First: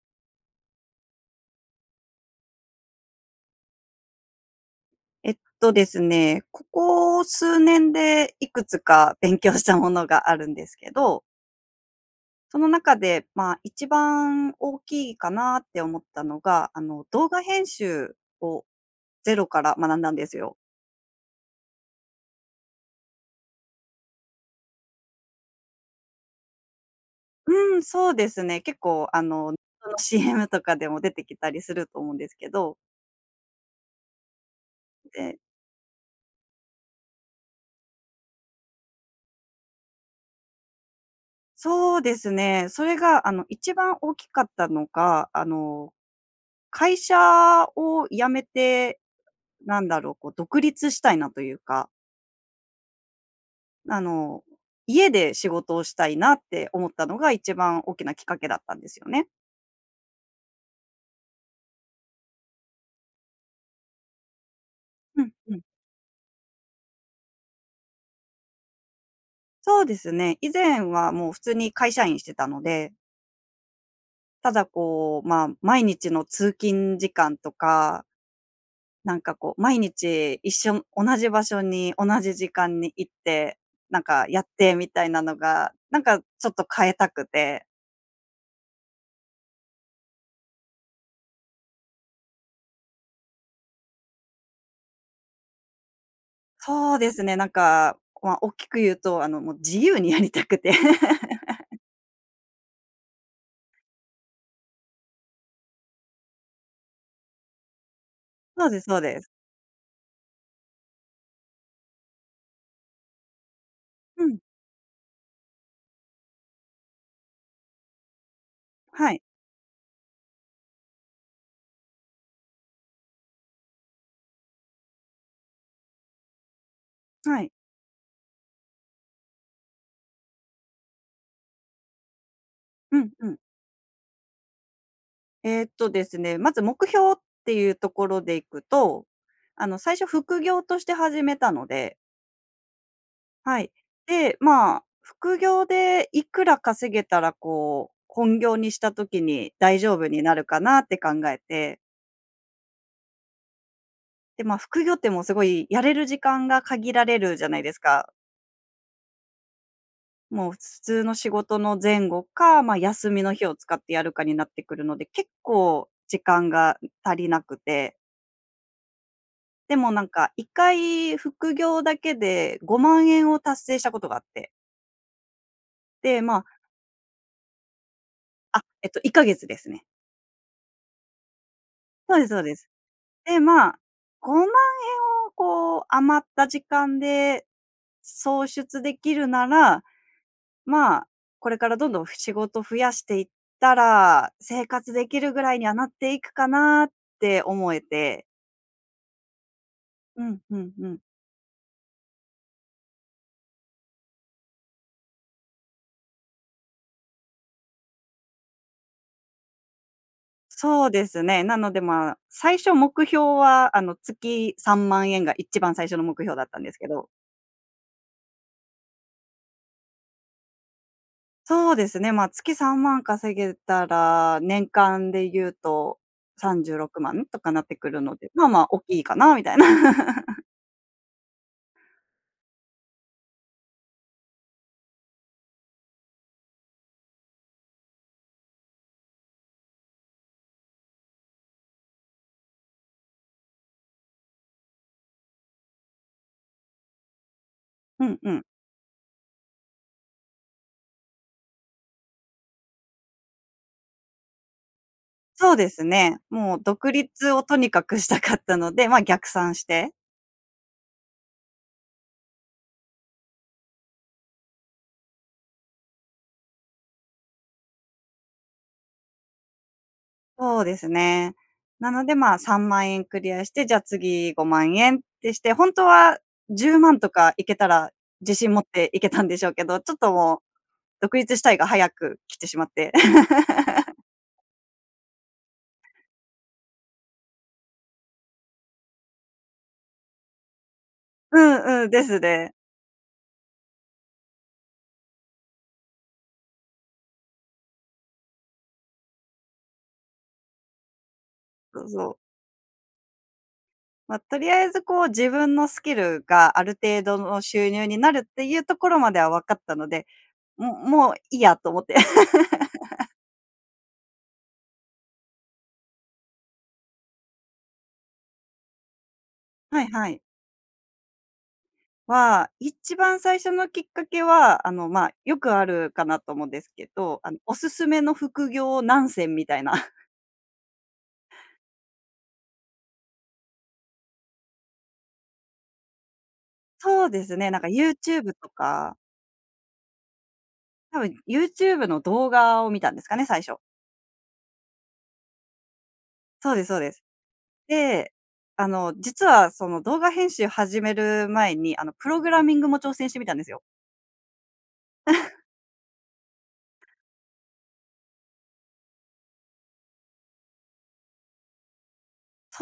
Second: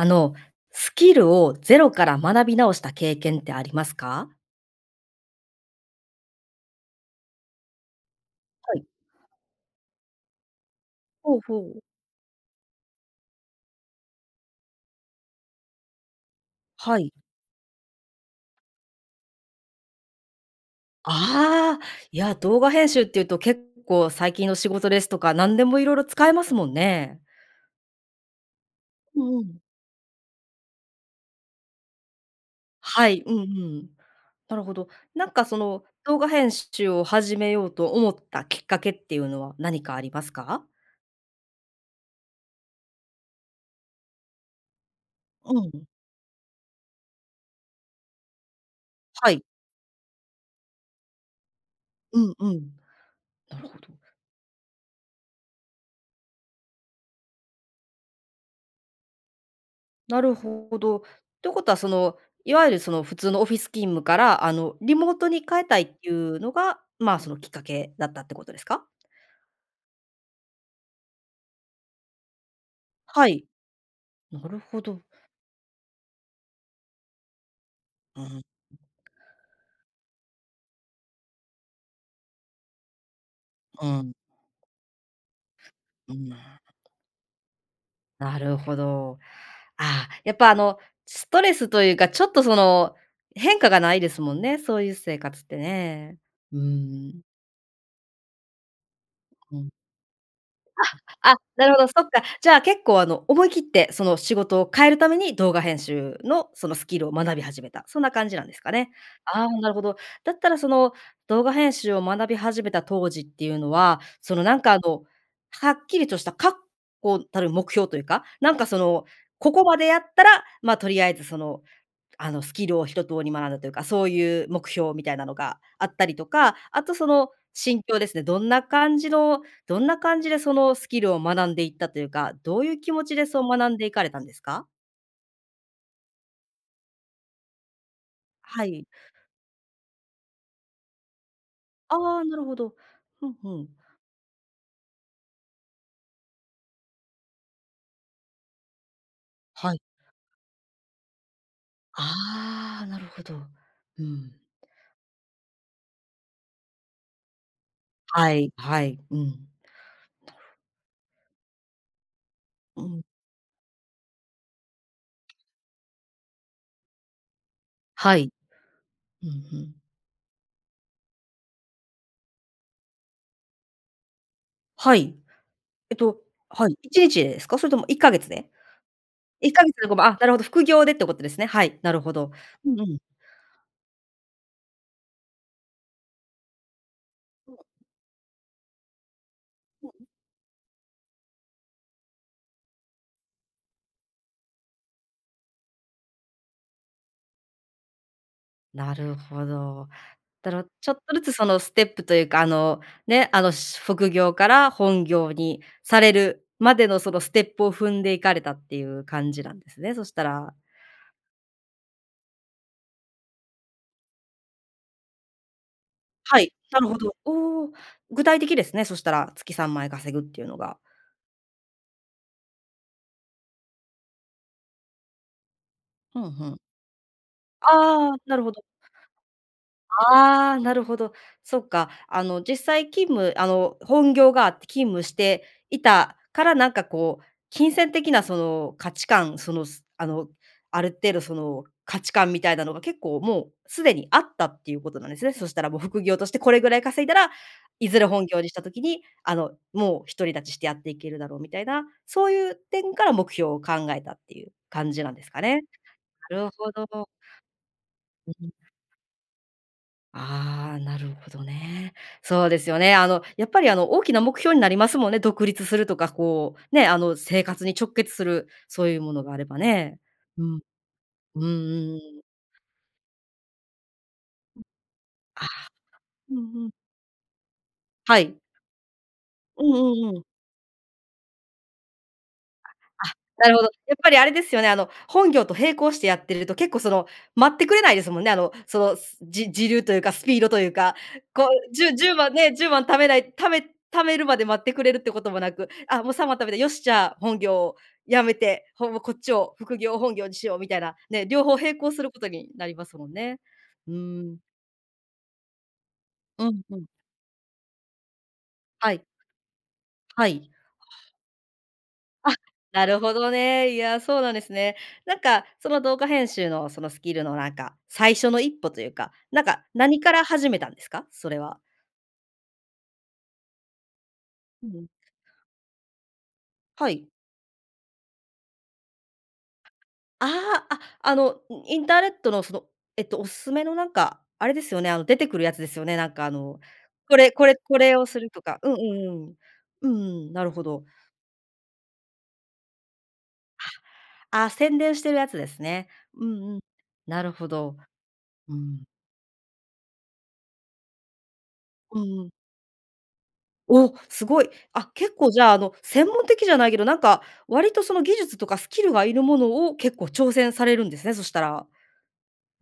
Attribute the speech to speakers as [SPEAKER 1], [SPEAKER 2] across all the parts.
[SPEAKER 1] あの、スキルをゼロから学び直した経験ってありますか？
[SPEAKER 2] えっとですね、ここ数年でいく
[SPEAKER 1] は
[SPEAKER 2] つ
[SPEAKER 1] い。
[SPEAKER 2] か勉強したものがあるんですけど。
[SPEAKER 1] ほうほう。
[SPEAKER 2] その中で、まあ、一番大きいかなって思ったのが、あ
[SPEAKER 1] は
[SPEAKER 2] の、
[SPEAKER 1] い。
[SPEAKER 2] 動画編集をゼロから学んだんですよ。
[SPEAKER 1] あ、いや、動画編集っていうと結構最近の仕事ですとか、何でもいろいろ使えますもんね。
[SPEAKER 2] うん、そうですね。結構、
[SPEAKER 1] う
[SPEAKER 2] あ
[SPEAKER 1] んう
[SPEAKER 2] の、
[SPEAKER 1] ん。
[SPEAKER 2] その CM とかでも出てきたりすると思うんですけど。
[SPEAKER 1] はい、うんうん。なるほど。なん
[SPEAKER 2] で
[SPEAKER 1] かその動画編集を始めようと思ったきっかけっていうのは何かありますか？
[SPEAKER 2] そうですね、それがあの、一番大きかったのが、あ
[SPEAKER 1] うん。
[SPEAKER 2] の、会社を辞めて、
[SPEAKER 1] はい。
[SPEAKER 2] なんだろう、こう、独立したいなというか。
[SPEAKER 1] うんうん、なるほど。
[SPEAKER 2] あの、家で仕事をしたいなって思ったのが一番大きなきっかけだったんですよね。
[SPEAKER 1] なるほど。ってことは、その、所謂、その、普通のオフィス勤務から、あの、リモー
[SPEAKER 2] ふ
[SPEAKER 1] ト
[SPEAKER 2] ん
[SPEAKER 1] に
[SPEAKER 2] ふん。
[SPEAKER 1] 変えたいっていうのが、ま、その、きっかけだったってことですか？
[SPEAKER 2] そうですね、以前は、もう、普通に会社員してたので。
[SPEAKER 1] はい。な
[SPEAKER 2] た
[SPEAKER 1] る
[SPEAKER 2] だ、
[SPEAKER 1] ほど。
[SPEAKER 2] こう、ま、毎日の通勤時間とか
[SPEAKER 1] うん。
[SPEAKER 2] なんか、こう、毎日一緒同じ場所に、同じ時間に行って、
[SPEAKER 1] う
[SPEAKER 2] なん
[SPEAKER 1] ん。
[SPEAKER 2] か、やってみたいなのが、なん
[SPEAKER 1] う
[SPEAKER 2] か、ちょっ
[SPEAKER 1] ん。
[SPEAKER 2] と、変えたくて。
[SPEAKER 1] なるほど。あ、やっぱ、あの、ストレスというか、ちょっと、その、変化がないですもんね、そういう生活ってね。うー
[SPEAKER 2] そうです
[SPEAKER 1] ん。
[SPEAKER 2] ね、なんか、ま、大きく言うと、あの、もう、
[SPEAKER 1] うん。
[SPEAKER 2] 自由にやりたくて。
[SPEAKER 1] あ、あ、なるほど、そっか。じゃあ、結構、あの、思い切って、その、仕事を変えるために動画編集の、その、スキルを学び始めた、そんな感じなんです
[SPEAKER 2] そう
[SPEAKER 1] か
[SPEAKER 2] です
[SPEAKER 1] ね。
[SPEAKER 2] そうです。
[SPEAKER 1] あ、なるほど。だったら、その、動画編集を学び始めた当時っていうのは、
[SPEAKER 2] ふ
[SPEAKER 1] そ
[SPEAKER 2] ん。
[SPEAKER 1] の、なんか、こう、はっきりとした確固たる目標というか、なんか、その、
[SPEAKER 2] はい。
[SPEAKER 1] ここまでやったら、ま、とりあえず、その、あの、スキルを一通り学んだというか、そういう目標みたいなのがあったりとか、あと、その、
[SPEAKER 2] はい。
[SPEAKER 1] 心境ですね。どんな感じのどんな感じで、その、スキルを学んでいったというか、どういう気
[SPEAKER 2] う
[SPEAKER 1] 持
[SPEAKER 2] ん
[SPEAKER 1] ちで、
[SPEAKER 2] うん。
[SPEAKER 1] そう、学んでいかれたんですか？
[SPEAKER 2] えっとですね、まず目標っていうところでいく
[SPEAKER 1] はい。
[SPEAKER 2] と、あの最初副業として始めたので
[SPEAKER 1] ああ、なるほど。ふんふ
[SPEAKER 2] は
[SPEAKER 1] ん。
[SPEAKER 2] い。で、まあ、副業でいくら稼げたらこう、本業にした時に
[SPEAKER 1] は
[SPEAKER 2] 大
[SPEAKER 1] い。
[SPEAKER 2] 丈夫になるかなって考えて。
[SPEAKER 1] ああ、なるほど。うん。
[SPEAKER 2] で、ま、副業ってもうすごいやれる時間が限られるじゃないですか。
[SPEAKER 1] はい、はい。
[SPEAKER 2] もう、普通の仕事の前後か、ま、
[SPEAKER 1] うん。
[SPEAKER 2] 休みの日を使ってやるかになってくるので、結構時間が足りなくて。
[SPEAKER 1] はい。うんう
[SPEAKER 2] で
[SPEAKER 1] ん。
[SPEAKER 2] もなんか、1回副業だけで5万円を達成したことがあって。
[SPEAKER 1] はい。えっと
[SPEAKER 2] で、まあ
[SPEAKER 1] はい、1日でですか？それとも1か月で？
[SPEAKER 2] あ、えっと1か月
[SPEAKER 1] いっ
[SPEAKER 2] で
[SPEAKER 1] か
[SPEAKER 2] す
[SPEAKER 1] げつ
[SPEAKER 2] ね。
[SPEAKER 1] で5万。あ、なるほど、副業でってことですね。はい、なるほ
[SPEAKER 2] そうです
[SPEAKER 1] ど。
[SPEAKER 2] そうです。
[SPEAKER 1] うんうん。
[SPEAKER 2] で、ま、5万円をこう、余った時間で創出できるなら、まあ、これからどんどんふ仕事増やしていったら、生活できるぐらいにはなっていくかなって思えて。
[SPEAKER 1] なるほど。
[SPEAKER 2] うん
[SPEAKER 1] だ
[SPEAKER 2] う
[SPEAKER 1] ろ
[SPEAKER 2] んう
[SPEAKER 1] ちょっ
[SPEAKER 2] ん。
[SPEAKER 1] とずつそのステップというか、あの、ね、あの、しゅ副業から本業にされるまでのそのステップを踏んでいかれたっていう感じなんですね、そしたら。
[SPEAKER 2] そうですね。なので、ま、最初目標は、あの、月3万円が一番最初の目標
[SPEAKER 1] は
[SPEAKER 2] だっ
[SPEAKER 1] い、
[SPEAKER 2] たんです
[SPEAKER 1] な
[SPEAKER 2] け
[SPEAKER 1] るほ
[SPEAKER 2] ど。
[SPEAKER 1] ど。おお、具体的ですね、そしたら、月3万円稼ぐっていうのが。
[SPEAKER 2] そうですね。ま、月3万稼げたら、年間で言うと
[SPEAKER 1] ふんふ
[SPEAKER 2] さ
[SPEAKER 1] ん。
[SPEAKER 2] んじゅうろくまんとかなってくる
[SPEAKER 1] あ
[SPEAKER 2] の
[SPEAKER 1] あ、
[SPEAKER 2] で、
[SPEAKER 1] な
[SPEAKER 2] ま
[SPEAKER 1] る
[SPEAKER 2] あ
[SPEAKER 1] ほ
[SPEAKER 2] ま
[SPEAKER 1] ど。
[SPEAKER 2] あ大きいかなみたいな。
[SPEAKER 1] ああ、なるほど。そっか。あの、実際勤務、あの、本業があって勤務していたから、なんかこう金銭的なその価値観、そのあの、ある程度その価値観みたいなのが結構もう既にあったっていうことなんですね。そしたらもう、副業としてこれぐらい稼いだら、いずれ
[SPEAKER 2] うん
[SPEAKER 1] 本
[SPEAKER 2] う
[SPEAKER 1] 業
[SPEAKER 2] ん。
[SPEAKER 1] にした時に、あのもう、独り立ちしてやっていけるだろうみたいな、そういう点から目標を考えたっていう感じなんですか
[SPEAKER 2] そう
[SPEAKER 1] ね。
[SPEAKER 2] ですね。
[SPEAKER 1] なる
[SPEAKER 2] もう
[SPEAKER 1] ほ
[SPEAKER 2] 独
[SPEAKER 1] ど。
[SPEAKER 2] 立をとにかくした
[SPEAKER 1] う
[SPEAKER 2] かっ
[SPEAKER 1] ん。
[SPEAKER 2] たので、まあ逆算して。
[SPEAKER 1] ああ、なるほどね。そうですよね。あのやっぱり、あの、大きな目標になりますもんね、独立するとか、こうね、あの、生活に直結するそういうものがあればね。う
[SPEAKER 2] そ
[SPEAKER 1] ん。
[SPEAKER 2] うですね。
[SPEAKER 1] うんうん
[SPEAKER 2] なので、
[SPEAKER 1] うん。
[SPEAKER 2] ま、3万円クリアして、じゃあ次5万円ってし
[SPEAKER 1] あ
[SPEAKER 2] て、
[SPEAKER 1] あ。
[SPEAKER 2] 本当は
[SPEAKER 1] うんう
[SPEAKER 2] じ
[SPEAKER 1] ん。
[SPEAKER 2] ゅうまんとかいけたら、
[SPEAKER 1] は
[SPEAKER 2] 自
[SPEAKER 1] い。
[SPEAKER 2] 信持っていけたんでしょう
[SPEAKER 1] う
[SPEAKER 2] けど、ち
[SPEAKER 1] ん
[SPEAKER 2] ょっ
[SPEAKER 1] う
[SPEAKER 2] と
[SPEAKER 1] んうん。
[SPEAKER 2] もう、独立したいが早く来てしまって。
[SPEAKER 1] あ、なるほど。や っぱりあれですよね、あの、本業と並行してやってると結構、その、待ってくれないですもんね。あの、その、じ時流というかスピードというか。
[SPEAKER 2] う
[SPEAKER 1] こう、
[SPEAKER 2] ん
[SPEAKER 1] じ
[SPEAKER 2] うん。
[SPEAKER 1] ゅ
[SPEAKER 2] で
[SPEAKER 1] じゅう
[SPEAKER 2] す
[SPEAKER 1] まん
[SPEAKER 2] ね。
[SPEAKER 1] ね、10万貯めないため貯めるまで待ってくれるってこともなく、あ、もう3万貯めた、よし、じゃあ本業辞めて、ほぼこっちを、副業を本業にしようみたいな、ね、両方並
[SPEAKER 2] そう
[SPEAKER 1] 行す
[SPEAKER 2] そ
[SPEAKER 1] る
[SPEAKER 2] う。
[SPEAKER 1] ことになりますもんね。う
[SPEAKER 2] ま、
[SPEAKER 1] ー
[SPEAKER 2] と
[SPEAKER 1] ん。
[SPEAKER 2] りあえずこう、自分のスキル
[SPEAKER 1] う
[SPEAKER 2] が
[SPEAKER 1] ん
[SPEAKER 2] あ
[SPEAKER 1] う
[SPEAKER 2] る
[SPEAKER 1] ん。
[SPEAKER 2] 程度の収入になるっていうとこ
[SPEAKER 1] は
[SPEAKER 2] ろ
[SPEAKER 1] い。
[SPEAKER 2] までは分かったので、
[SPEAKER 1] はい。
[SPEAKER 2] ももういいやと思って。
[SPEAKER 1] あ、なるほ どね。いや、そうなんですね。なんかその、動画編集のそのスキルの、なんか、最初の1歩というか、なんか、
[SPEAKER 2] はい
[SPEAKER 1] 何
[SPEAKER 2] は
[SPEAKER 1] か
[SPEAKER 2] い。
[SPEAKER 1] ら始めたんですか、それは？
[SPEAKER 2] は、一番最初のきっかけは、あの、ま、よくあるかなと思うんですけ
[SPEAKER 1] はい。
[SPEAKER 2] ど、あの、おすすめの副業何選みたいな。
[SPEAKER 1] ああ、あ、あのインターネットの、そのえっと、おすすめのなんか、あれですよね、あの出てくるやつですよね。なんかあの、
[SPEAKER 2] そう
[SPEAKER 1] こ
[SPEAKER 2] で
[SPEAKER 1] れ
[SPEAKER 2] す
[SPEAKER 1] こ
[SPEAKER 2] ね、
[SPEAKER 1] れ
[SPEAKER 2] なんか
[SPEAKER 1] こ
[SPEAKER 2] ユー
[SPEAKER 1] れを
[SPEAKER 2] チ
[SPEAKER 1] す
[SPEAKER 2] ュー
[SPEAKER 1] る
[SPEAKER 2] ブ
[SPEAKER 1] と
[SPEAKER 2] と
[SPEAKER 1] か。うんう
[SPEAKER 2] か。
[SPEAKER 1] んうんうん。うんうんうん。なるほど。
[SPEAKER 2] たぶんユーチューブの動画を見たんですかね、最初。
[SPEAKER 1] あ、宣伝してるやつですね。う
[SPEAKER 2] そ
[SPEAKER 1] ん
[SPEAKER 2] う
[SPEAKER 1] うん。
[SPEAKER 2] ですそうです。
[SPEAKER 1] なるほど。
[SPEAKER 2] で、
[SPEAKER 1] う
[SPEAKER 2] あ
[SPEAKER 1] ん。
[SPEAKER 2] の、実はその動画編集始める前に、あの、
[SPEAKER 1] う
[SPEAKER 2] プ
[SPEAKER 1] ん
[SPEAKER 2] ロ
[SPEAKER 1] う
[SPEAKER 2] グ
[SPEAKER 1] ん。
[SPEAKER 2] ラミングも挑戦してみたんですよ。
[SPEAKER 1] お、すごい。あ、結構じ ゃあ、あの、専門的じゃないけど、なんか割と、その、技術とかスキルがいるものを結構挑戦されるんですね、そしたら。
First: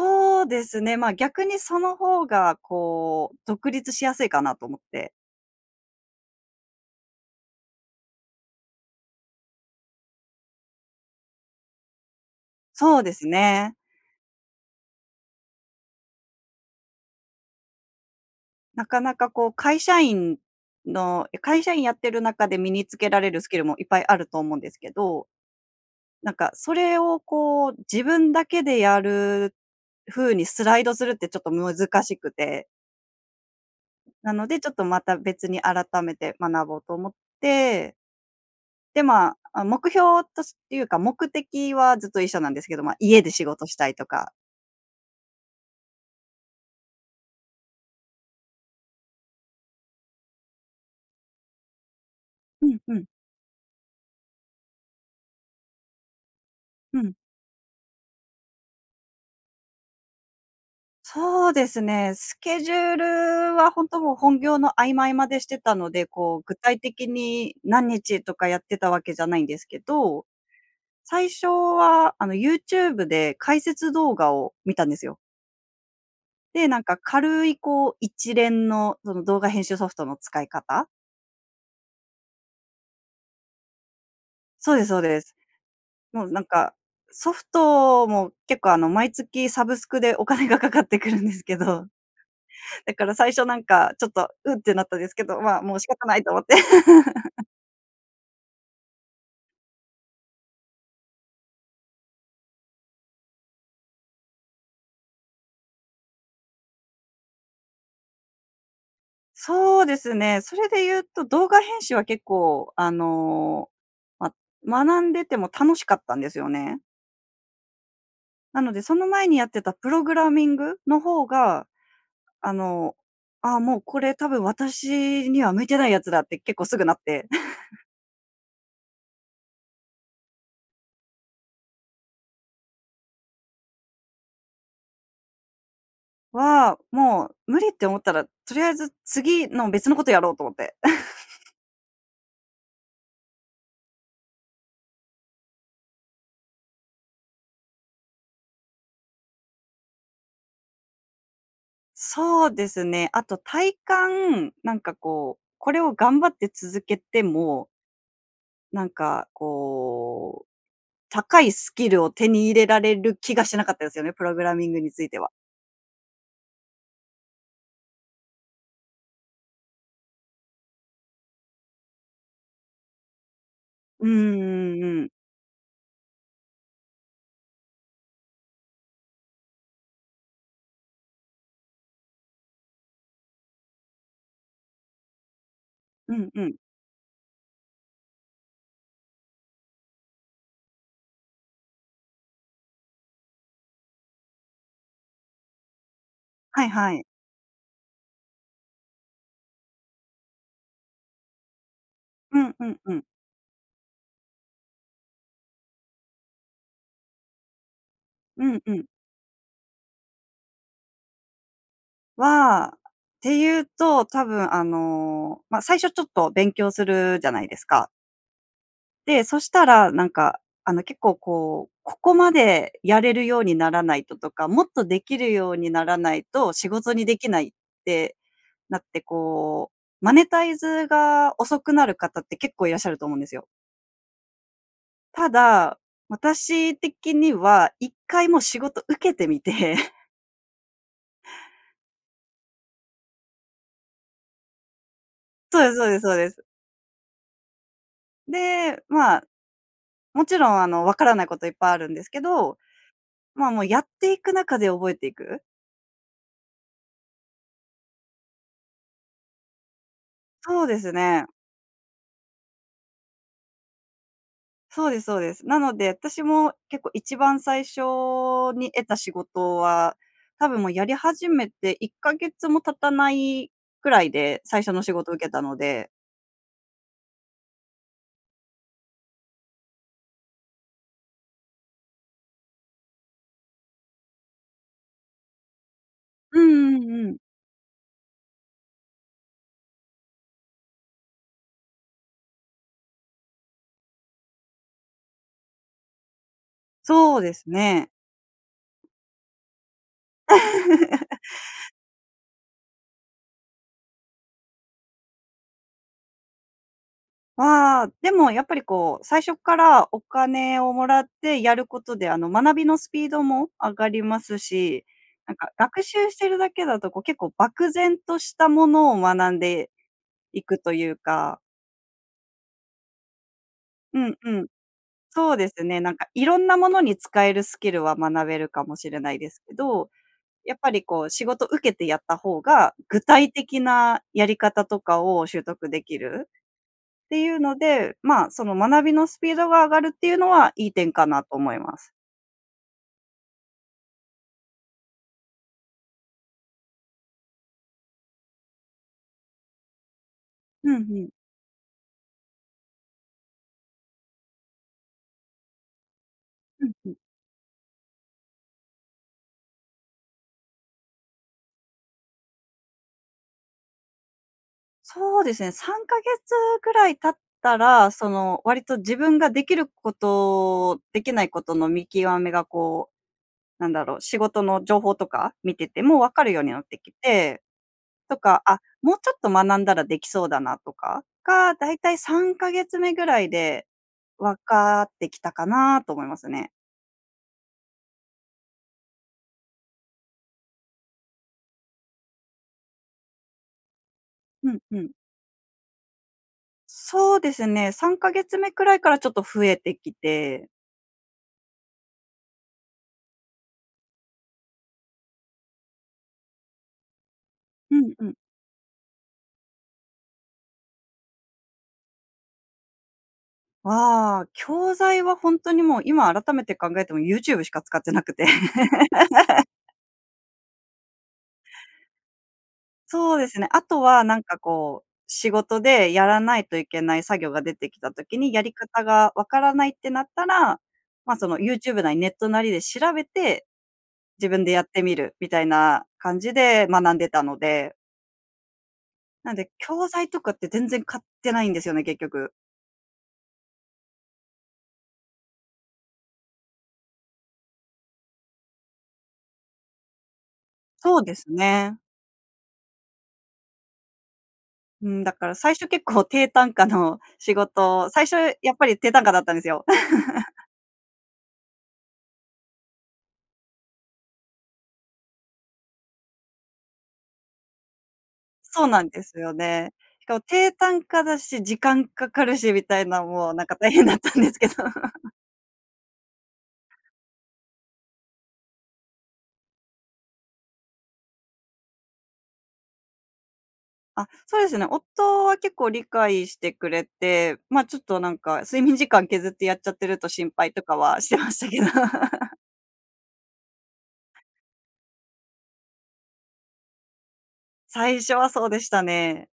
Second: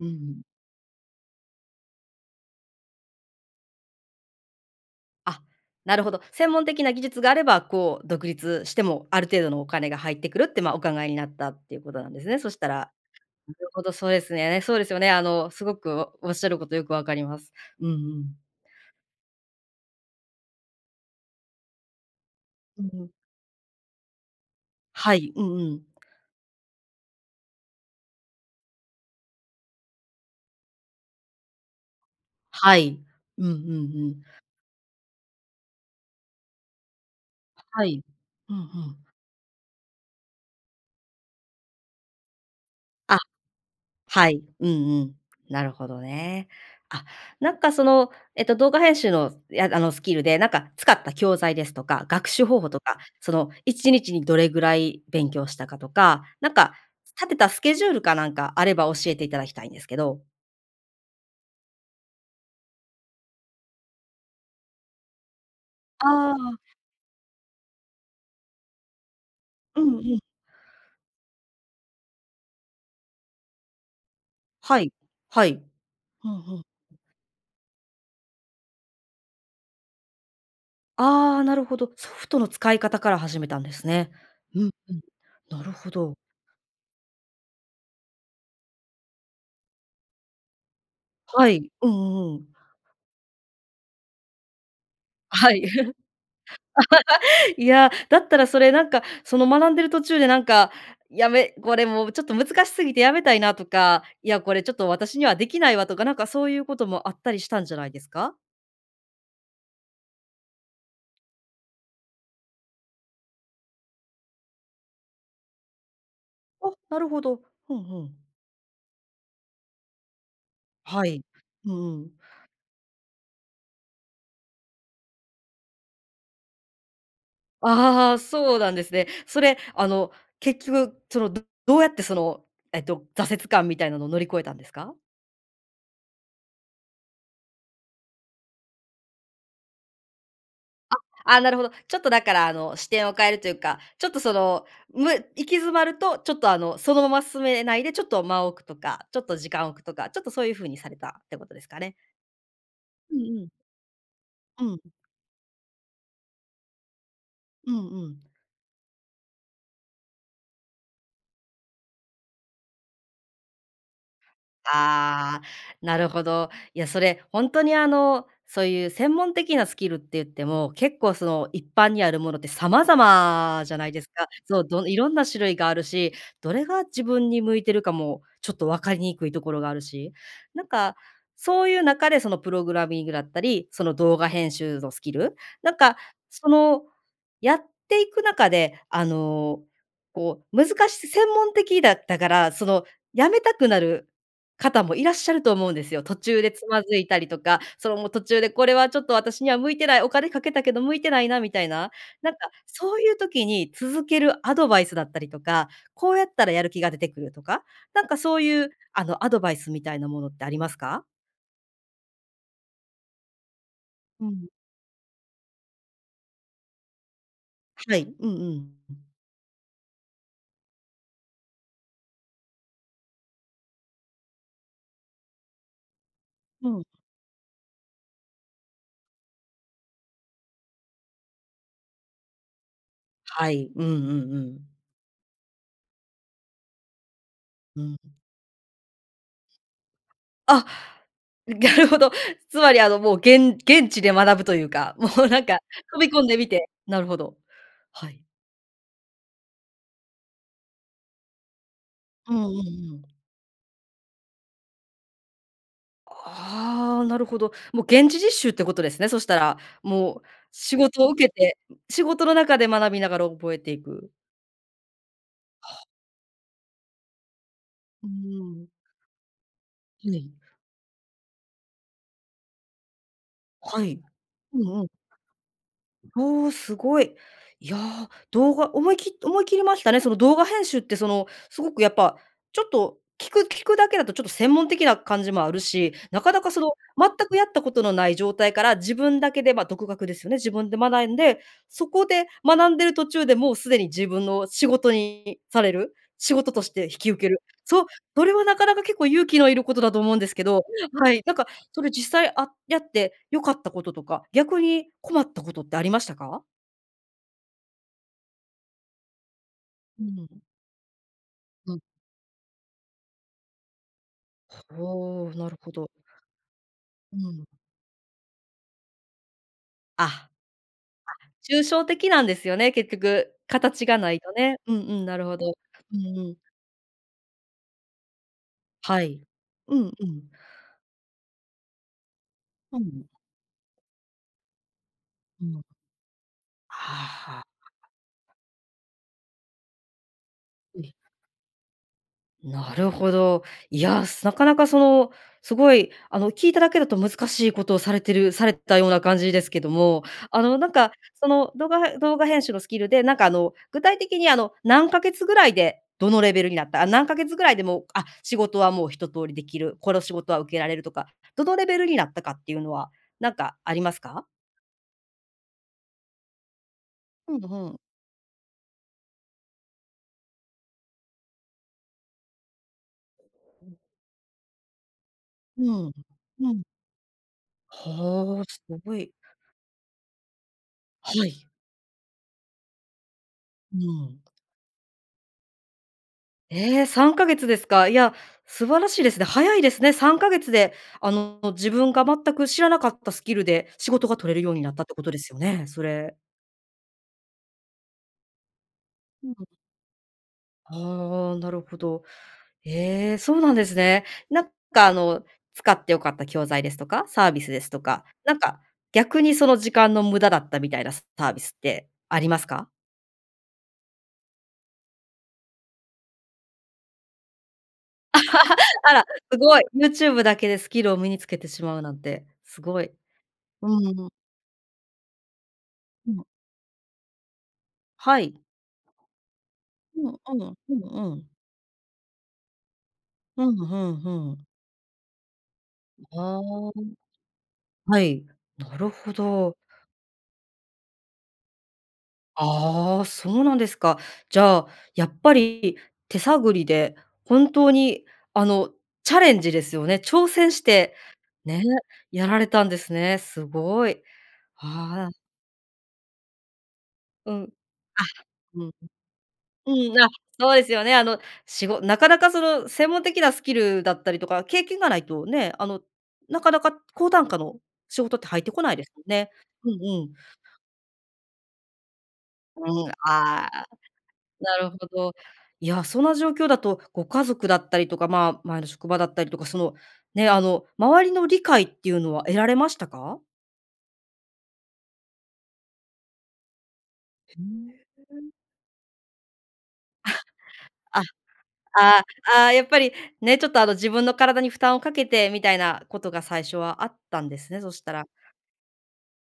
[SPEAKER 1] うんうん。
[SPEAKER 2] うですね。ま、逆にその方がこう独立しやすいかなと思って。
[SPEAKER 1] あ、なるほど。専門的な技術があれば、こう、独立してもある程度のお金が入ってくるって、ま、お考えになったっていうことなんですね、そしたら。
[SPEAKER 2] そうです
[SPEAKER 1] なる
[SPEAKER 2] ね。
[SPEAKER 1] ほどそうですね。そうですよね、あの、すごくおっしゃることよくわかります。うんうん。
[SPEAKER 2] なかなかこう、会社員の会社員やってる中で身
[SPEAKER 1] う
[SPEAKER 2] に
[SPEAKER 1] ん
[SPEAKER 2] つ
[SPEAKER 1] うん。
[SPEAKER 2] けられるスキルもいっぱいあると思うんですけ
[SPEAKER 1] は
[SPEAKER 2] ど、
[SPEAKER 1] い。うんうん。
[SPEAKER 2] なんか、それをこう自分だけでやる風にスライドするってちょっと難しくて。
[SPEAKER 1] はい。うんうんうん。
[SPEAKER 2] なので、ちょっとまた別に改めて学ぼうと思っ
[SPEAKER 1] は
[SPEAKER 2] て。
[SPEAKER 1] い。うんうん。
[SPEAKER 2] で、まあ、あ、目標としていうか、目的はずっと一緒なんですけど、ま、
[SPEAKER 1] あ、
[SPEAKER 2] 家で仕事したいと
[SPEAKER 1] は
[SPEAKER 2] か。
[SPEAKER 1] い。うんうん。なるほどね。あ、なんか、そのえっと、動画編集の、やあのスキルで、なんか、使った教材ですとか、学習方
[SPEAKER 2] う
[SPEAKER 1] 法
[SPEAKER 2] ん
[SPEAKER 1] と
[SPEAKER 2] う
[SPEAKER 1] か、
[SPEAKER 2] ん。
[SPEAKER 1] その1日にどれぐらい勉強したかとか。なんか、
[SPEAKER 2] うん。
[SPEAKER 1] 立てたスケジュールかなんかあれば教えていただきたいんですけど。
[SPEAKER 2] そうですね、スケジュールはほんともう本業の合間、合間でしてたので、
[SPEAKER 1] ああ、
[SPEAKER 2] こう、具
[SPEAKER 1] あ。
[SPEAKER 2] 体的に何日とかやってたわけじゃないんですけ
[SPEAKER 1] うんうん。
[SPEAKER 2] ど最初は、あの、ユーチューブで解説動画を見
[SPEAKER 1] は
[SPEAKER 2] たん
[SPEAKER 1] い、
[SPEAKER 2] ですよ。
[SPEAKER 1] はい、ふんふん。
[SPEAKER 2] で、なんか軽い、こう、一連のその動画編集ソフトの使い方
[SPEAKER 1] あ、なるほど。ソフトの使い方から始めたんですね。うん
[SPEAKER 2] そうです
[SPEAKER 1] う
[SPEAKER 2] そ
[SPEAKER 1] ん、
[SPEAKER 2] うです。
[SPEAKER 1] なるほど。
[SPEAKER 2] もうなんかソフトも結構、あの、毎月サブスクでお金がかかってくるんです
[SPEAKER 1] は
[SPEAKER 2] け
[SPEAKER 1] い、
[SPEAKER 2] ど
[SPEAKER 1] うんうんうん。
[SPEAKER 2] だから最初なんか、ちょっと「うっ」てなったんですけど、
[SPEAKER 1] は
[SPEAKER 2] ま、
[SPEAKER 1] い、
[SPEAKER 2] もう仕 方ないと思って。
[SPEAKER 1] いや、だったらそれなんか、その学んでる途中でなんか「やめこれもうちょっと難しすぎて辞めたいな」とか「いやこれちょっと私にはできないわ」とかなんかそういうこともあったりしたんじゃないですか？
[SPEAKER 2] そうですね、それで言うと動画編集は結構、あの、ま、学んでても楽しかったんですよ
[SPEAKER 1] お、
[SPEAKER 2] ね。
[SPEAKER 1] なるほど。ふんふん。
[SPEAKER 2] なので、その前にやってたプログラミングの
[SPEAKER 1] はい、
[SPEAKER 2] 方が、
[SPEAKER 1] うんうん。
[SPEAKER 2] あの、「あ、もうこれたぶん私には向いてないやつだ」って結構すぐなって
[SPEAKER 1] ああ、そうなんですね。それ、あの、結局その、どうやってその、えっと、挫折感みたいなのを乗り越えたんですか？
[SPEAKER 2] わあ、もう無理って思ったら、とりあえず次の別のことやろうと思って。
[SPEAKER 1] あ、あ、な るほど。ちょっとだからあの、視点を変えるというか、ちょっとそのむ行き詰まるとちょっとあの、そのまま進めないでちょっと間を置くとか、ちょっと時間を置くとか、ちょっとそういう風にされたってことですかね。
[SPEAKER 2] そうですね。
[SPEAKER 1] うん
[SPEAKER 2] あと、
[SPEAKER 1] うん。
[SPEAKER 2] 体感、
[SPEAKER 1] う
[SPEAKER 2] なん
[SPEAKER 1] ん。
[SPEAKER 2] かこう、これを頑張って続けても
[SPEAKER 1] うんうん。
[SPEAKER 2] なんかこう、高いスキルを手に入れられる気がしなかったですよね、プログラミングについては。
[SPEAKER 1] ああ、なるほど。いや、それほんとにあの、そういう専門的なスキルって言っても、結構その一般にあるものって様々じゃないで
[SPEAKER 2] う
[SPEAKER 1] す
[SPEAKER 2] ん
[SPEAKER 1] か。
[SPEAKER 2] うん
[SPEAKER 1] そう、
[SPEAKER 2] うんう
[SPEAKER 1] どい
[SPEAKER 2] んうん。
[SPEAKER 1] ろんな種類があるし、どれが自分に向いてるかもちょっと分かりにくいところがあるし、なんかそういう中でそのプログラミングだったり、その動画編集のスキル、なんか
[SPEAKER 2] うんう
[SPEAKER 1] そ
[SPEAKER 2] ん。
[SPEAKER 1] のやっていく中で、あの、こう難し専門的だったから、その辞めたくなる方もいらっしゃると思うんですよ。途中で
[SPEAKER 2] は
[SPEAKER 1] つ
[SPEAKER 2] い
[SPEAKER 1] ま
[SPEAKER 2] は
[SPEAKER 1] ず
[SPEAKER 2] い。
[SPEAKER 1] いたりとか、そのもう途中でこれはちょっと私には向いてない、お金掛けたけど向いてないなみたいな、なん
[SPEAKER 2] う
[SPEAKER 1] か
[SPEAKER 2] んうんう
[SPEAKER 1] そう
[SPEAKER 2] ん。
[SPEAKER 1] いう時に続けるアドバイスだったりとか、こうやったらやる気が出てくるとか、なんかそう
[SPEAKER 2] うん
[SPEAKER 1] いう
[SPEAKER 2] うん。
[SPEAKER 1] あの、アドバイスみたいなものってありますか？
[SPEAKER 2] は、って言うと、多
[SPEAKER 1] うん。
[SPEAKER 2] 分あの、まあ、最初ちょっと勉強するじゃないですか。
[SPEAKER 1] はい、うんうん、うん。
[SPEAKER 2] で、そしたらなんかあの、結構こう、ここまでやれるようにならないととか、もっとできるようにならないと仕
[SPEAKER 1] うん。
[SPEAKER 2] 事にできないって、なって、こう、マネタイズが遅くなる方って結構いらっしゃると思うんですよ。
[SPEAKER 1] はい、うんうんうん。
[SPEAKER 2] ただ、私的には
[SPEAKER 1] うん、う
[SPEAKER 2] 一
[SPEAKER 1] ん。
[SPEAKER 2] 回もう仕事受けてみて
[SPEAKER 1] あっ、なるほど。つまり、あの、もう、現現地で学ぶというか、もう、なんか、
[SPEAKER 2] そうですそうです
[SPEAKER 1] 飛び
[SPEAKER 2] そう
[SPEAKER 1] 込ん
[SPEAKER 2] で
[SPEAKER 1] で
[SPEAKER 2] す。
[SPEAKER 1] みてなるほど、はい。
[SPEAKER 2] で、まあ、もちろん、あの、わからないこといっぱいあるんですけ
[SPEAKER 1] うんうん
[SPEAKER 2] ど、
[SPEAKER 1] うん。
[SPEAKER 2] まあ、もう、やっていく中で覚えていく
[SPEAKER 1] ああ、なるほど。もう、現地実習ってことですね。そしたら、もう、
[SPEAKER 2] そう
[SPEAKER 1] 仕
[SPEAKER 2] です
[SPEAKER 1] 事を受
[SPEAKER 2] ね。
[SPEAKER 1] けて仕事の中で学びながら覚えていく。
[SPEAKER 2] そうです、そうです。なので、私も、結構、一番最初
[SPEAKER 1] うーん。
[SPEAKER 2] に得た仕事は、
[SPEAKER 1] うん。
[SPEAKER 2] 多分もうやり始めて1か月も経たない
[SPEAKER 1] は
[SPEAKER 2] く
[SPEAKER 1] い。
[SPEAKER 2] らいで
[SPEAKER 1] う
[SPEAKER 2] 最初
[SPEAKER 1] ん
[SPEAKER 2] の
[SPEAKER 1] うん。
[SPEAKER 2] 仕事を受けたので
[SPEAKER 1] ほお、すごい。いや、動画思いき思い切りましたね。その、動画編集って、そのすごく、やっぱ、ちょっと聞く聞くだけだと、ちょっと、専門的な感じもあるし、なか
[SPEAKER 2] う
[SPEAKER 1] なか、その、
[SPEAKER 2] んうんう
[SPEAKER 1] 全
[SPEAKER 2] ん。
[SPEAKER 1] くやったことのない状態から自分だけで、まあ、独学ですよね、自分で学んで、そこで学んでる途中でもうすでに自分の仕事にされる、仕事として引き
[SPEAKER 2] そ
[SPEAKER 1] 受
[SPEAKER 2] う
[SPEAKER 1] け
[SPEAKER 2] で
[SPEAKER 1] る。
[SPEAKER 2] す
[SPEAKER 1] そう、
[SPEAKER 2] ね。
[SPEAKER 1] それは、なかなか、結構勇気のいることだと思うんですけど、はい、なんか、それ、実際、あやって良かったこととか、逆に困ったことってありましたか？
[SPEAKER 2] ああ、でも、やっぱり、こう、最初からお
[SPEAKER 1] うーん。
[SPEAKER 2] 金をもらってやる
[SPEAKER 1] うん。
[SPEAKER 2] ことで、あの、学びのスピードも上がりますし、
[SPEAKER 1] ほ
[SPEAKER 2] な
[SPEAKER 1] う、
[SPEAKER 2] ん
[SPEAKER 1] な
[SPEAKER 2] か、
[SPEAKER 1] るほ
[SPEAKER 2] 学
[SPEAKER 1] ど。
[SPEAKER 2] 習してるだけだと、こう、結
[SPEAKER 1] う
[SPEAKER 2] 構
[SPEAKER 1] ん。
[SPEAKER 2] 漠然としたものを学んで
[SPEAKER 1] あっ。あ、
[SPEAKER 2] いくというか。
[SPEAKER 1] 抽象的なんですよね、結局、形が
[SPEAKER 2] う
[SPEAKER 1] な
[SPEAKER 2] ん
[SPEAKER 1] い
[SPEAKER 2] う
[SPEAKER 1] と
[SPEAKER 2] ん。
[SPEAKER 1] ね。うんうん、なる
[SPEAKER 2] そう
[SPEAKER 1] ほ
[SPEAKER 2] で
[SPEAKER 1] ど。
[SPEAKER 2] すね、なん
[SPEAKER 1] う
[SPEAKER 2] か、
[SPEAKER 1] んう
[SPEAKER 2] 色
[SPEAKER 1] ん。
[SPEAKER 2] んなものに使えるスキルは学べるかもしれ
[SPEAKER 1] は
[SPEAKER 2] ない
[SPEAKER 1] い、
[SPEAKER 2] ですけ
[SPEAKER 1] うん
[SPEAKER 2] ど、
[SPEAKER 1] うん。
[SPEAKER 2] やっぱり、こう、仕事受けてやった方が、
[SPEAKER 1] う
[SPEAKER 2] 具
[SPEAKER 1] ん。
[SPEAKER 2] 体的なやり方とかを習
[SPEAKER 1] うん。
[SPEAKER 2] 得できる
[SPEAKER 1] は
[SPEAKER 2] ってい
[SPEAKER 1] は
[SPEAKER 2] う
[SPEAKER 1] あ。
[SPEAKER 2] ので、ま、その学びのスピードが上がるっていうのはいい
[SPEAKER 1] う
[SPEAKER 2] 点
[SPEAKER 1] ん。
[SPEAKER 2] かなと思います。
[SPEAKER 1] なるほど。いや、なかなか、その、すごい、あの、聞いただけだと難しいことをされてるされてたような感じですけども、あの、な
[SPEAKER 2] ふ
[SPEAKER 1] ん
[SPEAKER 2] ん
[SPEAKER 1] か、
[SPEAKER 2] ふん。
[SPEAKER 1] その動画動画編集のスキルで、なんか、あの、具体的に、あの、何ヶ月ぐらいでどのレベルにな
[SPEAKER 2] う
[SPEAKER 1] っ
[SPEAKER 2] ん
[SPEAKER 1] た、あ、
[SPEAKER 2] うん。
[SPEAKER 1] 何ヶ月ぐらいでも、あっ、仕事は、もう、一通りできる、この仕事は受けられるとか、どのレベルになったかっていうのはなんかありますか？
[SPEAKER 2] そうですね、3ヶ月ぐらい経っ
[SPEAKER 1] うん
[SPEAKER 2] た
[SPEAKER 1] うん。
[SPEAKER 2] ら、その割と自分ができること、できないことの見極めが、こう、なんだろう、仕事の情報とか見て
[SPEAKER 1] う
[SPEAKER 2] て
[SPEAKER 1] ん。
[SPEAKER 2] も分かるように
[SPEAKER 1] う
[SPEAKER 2] はな
[SPEAKER 1] ん。
[SPEAKER 2] ってきて、と
[SPEAKER 1] は
[SPEAKER 2] か
[SPEAKER 1] あ、
[SPEAKER 2] 「あ、
[SPEAKER 1] す
[SPEAKER 2] も
[SPEAKER 1] ご
[SPEAKER 2] うち
[SPEAKER 1] い。
[SPEAKER 2] ょっと学んだらできそうだな」とか、
[SPEAKER 1] はい。
[SPEAKER 2] が、大体3ヶ月目ぐらいで、
[SPEAKER 1] うん。
[SPEAKER 2] 分かってきたかなと思いますね。
[SPEAKER 1] え、3ヶ月ですか。いや、素晴らしいですね。早いですね3ヶ月で、あの、自分が全く知らなかったスキルで仕事が取れる
[SPEAKER 2] う
[SPEAKER 1] よう
[SPEAKER 2] ん
[SPEAKER 1] になっ
[SPEAKER 2] う
[SPEAKER 1] たっ
[SPEAKER 2] ん。
[SPEAKER 1] てことですよね、それ。
[SPEAKER 2] そうですね、3か月目くらいからちょっと
[SPEAKER 1] うん、
[SPEAKER 2] 増
[SPEAKER 1] ん。
[SPEAKER 2] えてきて。
[SPEAKER 1] あ、なるほど。え、そうなんですね。なんか、あの、使って良かった教材ですとかサービスです
[SPEAKER 2] う
[SPEAKER 1] と
[SPEAKER 2] んう
[SPEAKER 1] か、
[SPEAKER 2] ん。
[SPEAKER 1] なんか逆に、その時間の無駄だったみたいなサービスってありますか？
[SPEAKER 2] は、教材はほんとにもう今改めて考えてもユーチューブしか使ってなくて。
[SPEAKER 1] あらす ごい。ユーチューブだけでスキルを身につけてしまうなんて、すごい。
[SPEAKER 2] そうですね。あと
[SPEAKER 1] う
[SPEAKER 2] は
[SPEAKER 1] ん。
[SPEAKER 2] なんか、こう、仕事でや
[SPEAKER 1] う
[SPEAKER 2] ら
[SPEAKER 1] ん。
[SPEAKER 2] ないといけない作業が出てきた時
[SPEAKER 1] は
[SPEAKER 2] に、
[SPEAKER 1] い。
[SPEAKER 2] やり方がわからないってなっ
[SPEAKER 1] うん、あ
[SPEAKER 2] た
[SPEAKER 1] ら、
[SPEAKER 2] ら、
[SPEAKER 1] うん、う
[SPEAKER 2] ま、そ
[SPEAKER 1] ん。
[SPEAKER 2] のユーチューブなりネットなりで調べて、
[SPEAKER 1] うん、ふんふ
[SPEAKER 2] 自
[SPEAKER 1] ん。
[SPEAKER 2] 分でやってみるみたいな感じ
[SPEAKER 1] ああ。
[SPEAKER 2] で学んでたので
[SPEAKER 1] はい、なるほ
[SPEAKER 2] なんで、
[SPEAKER 1] ど。
[SPEAKER 2] 教材とかって全然買ってないんですよね、結局。
[SPEAKER 1] あ、そうなんですか。じゃあ、やっぱり手探りで本当に、あの、チャレンジですよね。挑戦して
[SPEAKER 2] そうです
[SPEAKER 1] ね
[SPEAKER 2] ね。
[SPEAKER 1] やられたんですね。すごい、
[SPEAKER 2] うん、
[SPEAKER 1] ああ。
[SPEAKER 2] だから最初結構、低単価の仕
[SPEAKER 1] うん、
[SPEAKER 2] 事、
[SPEAKER 1] あ、
[SPEAKER 2] 最初やっぱ
[SPEAKER 1] うん。
[SPEAKER 2] り低単価だったんですよ。
[SPEAKER 1] うん、あ、そうですよね、あの、しごなかなかその専門的なスキルだったりとか経験がないとね、あの、なかなか高単価の仕事って入ってこ
[SPEAKER 2] そう
[SPEAKER 1] ない
[SPEAKER 2] な
[SPEAKER 1] で
[SPEAKER 2] ん
[SPEAKER 1] すも
[SPEAKER 2] で
[SPEAKER 1] ん
[SPEAKER 2] す
[SPEAKER 1] ね。
[SPEAKER 2] よ
[SPEAKER 1] うん
[SPEAKER 2] ね。
[SPEAKER 1] う
[SPEAKER 2] し
[SPEAKER 1] ん。
[SPEAKER 2] かも低単価だし時間かかるしみたい
[SPEAKER 1] うん、
[SPEAKER 2] な、もうなん
[SPEAKER 1] あ、
[SPEAKER 2] か大変だったんですけど。
[SPEAKER 1] なるほ ど、いや、そんな状況だとご家族だったりとか、ま、前の職場だったりとか、そのね、あの、周りの理解っていうのは得られましたか？
[SPEAKER 2] あ、そうですね。夫は結構理解してくれ
[SPEAKER 1] ふ
[SPEAKER 2] て、
[SPEAKER 1] ー
[SPEAKER 2] ま、
[SPEAKER 1] ん、
[SPEAKER 2] ちょっとなん
[SPEAKER 1] うん。
[SPEAKER 2] か睡眠時間削ってやっちゃってると
[SPEAKER 1] あ、
[SPEAKER 2] 心配とかは
[SPEAKER 1] あ、
[SPEAKER 2] してましたけど。
[SPEAKER 1] ああ、ああ、やっぱりねちょっと、あの、自分の体に負担をかけてみたいなことが最初はあったんですね、そした
[SPEAKER 2] 最
[SPEAKER 1] ら。
[SPEAKER 2] 初はそうでしたね。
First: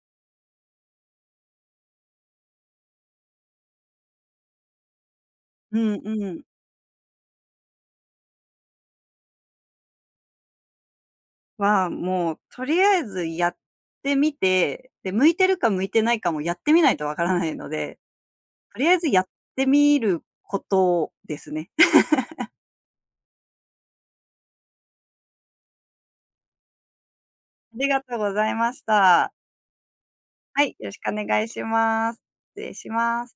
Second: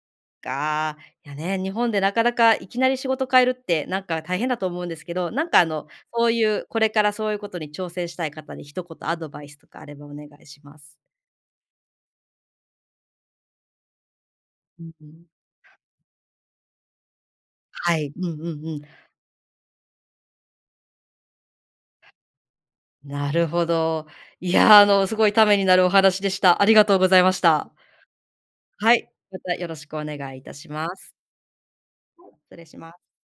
[SPEAKER 1] か、いやね、日本でなかなかいきなり仕事変えるって、なんか大変だと思うんですけど、なんか、あ
[SPEAKER 2] う
[SPEAKER 1] の、
[SPEAKER 2] ん、
[SPEAKER 1] そ
[SPEAKER 2] う
[SPEAKER 1] う
[SPEAKER 2] ん。
[SPEAKER 1] いう、これからそういうことに挑戦したい方に一言アドバイスとかあればお願いします。
[SPEAKER 2] は、もうとりあえずやってみ
[SPEAKER 1] う
[SPEAKER 2] て、
[SPEAKER 1] んう
[SPEAKER 2] で、
[SPEAKER 1] ん。
[SPEAKER 2] 向いてるか向いてないかもやってみないとわからないの
[SPEAKER 1] は
[SPEAKER 2] で、
[SPEAKER 1] い、うんうんう
[SPEAKER 2] と
[SPEAKER 1] ん。
[SPEAKER 2] りあえずやってみることですね。
[SPEAKER 1] なるほど。いや、あの、すごいためになるお話でした。ありがとうございました。
[SPEAKER 2] ありがとうございまし
[SPEAKER 1] はい、
[SPEAKER 2] た。
[SPEAKER 1] また、よろしくお願いいた
[SPEAKER 2] は
[SPEAKER 1] し
[SPEAKER 2] い、よ
[SPEAKER 1] ま
[SPEAKER 2] ろしく
[SPEAKER 1] す。
[SPEAKER 2] お願いします。
[SPEAKER 1] 失
[SPEAKER 2] はい、
[SPEAKER 1] 礼
[SPEAKER 2] 失礼
[SPEAKER 1] し
[SPEAKER 2] し
[SPEAKER 1] ます。
[SPEAKER 2] ます。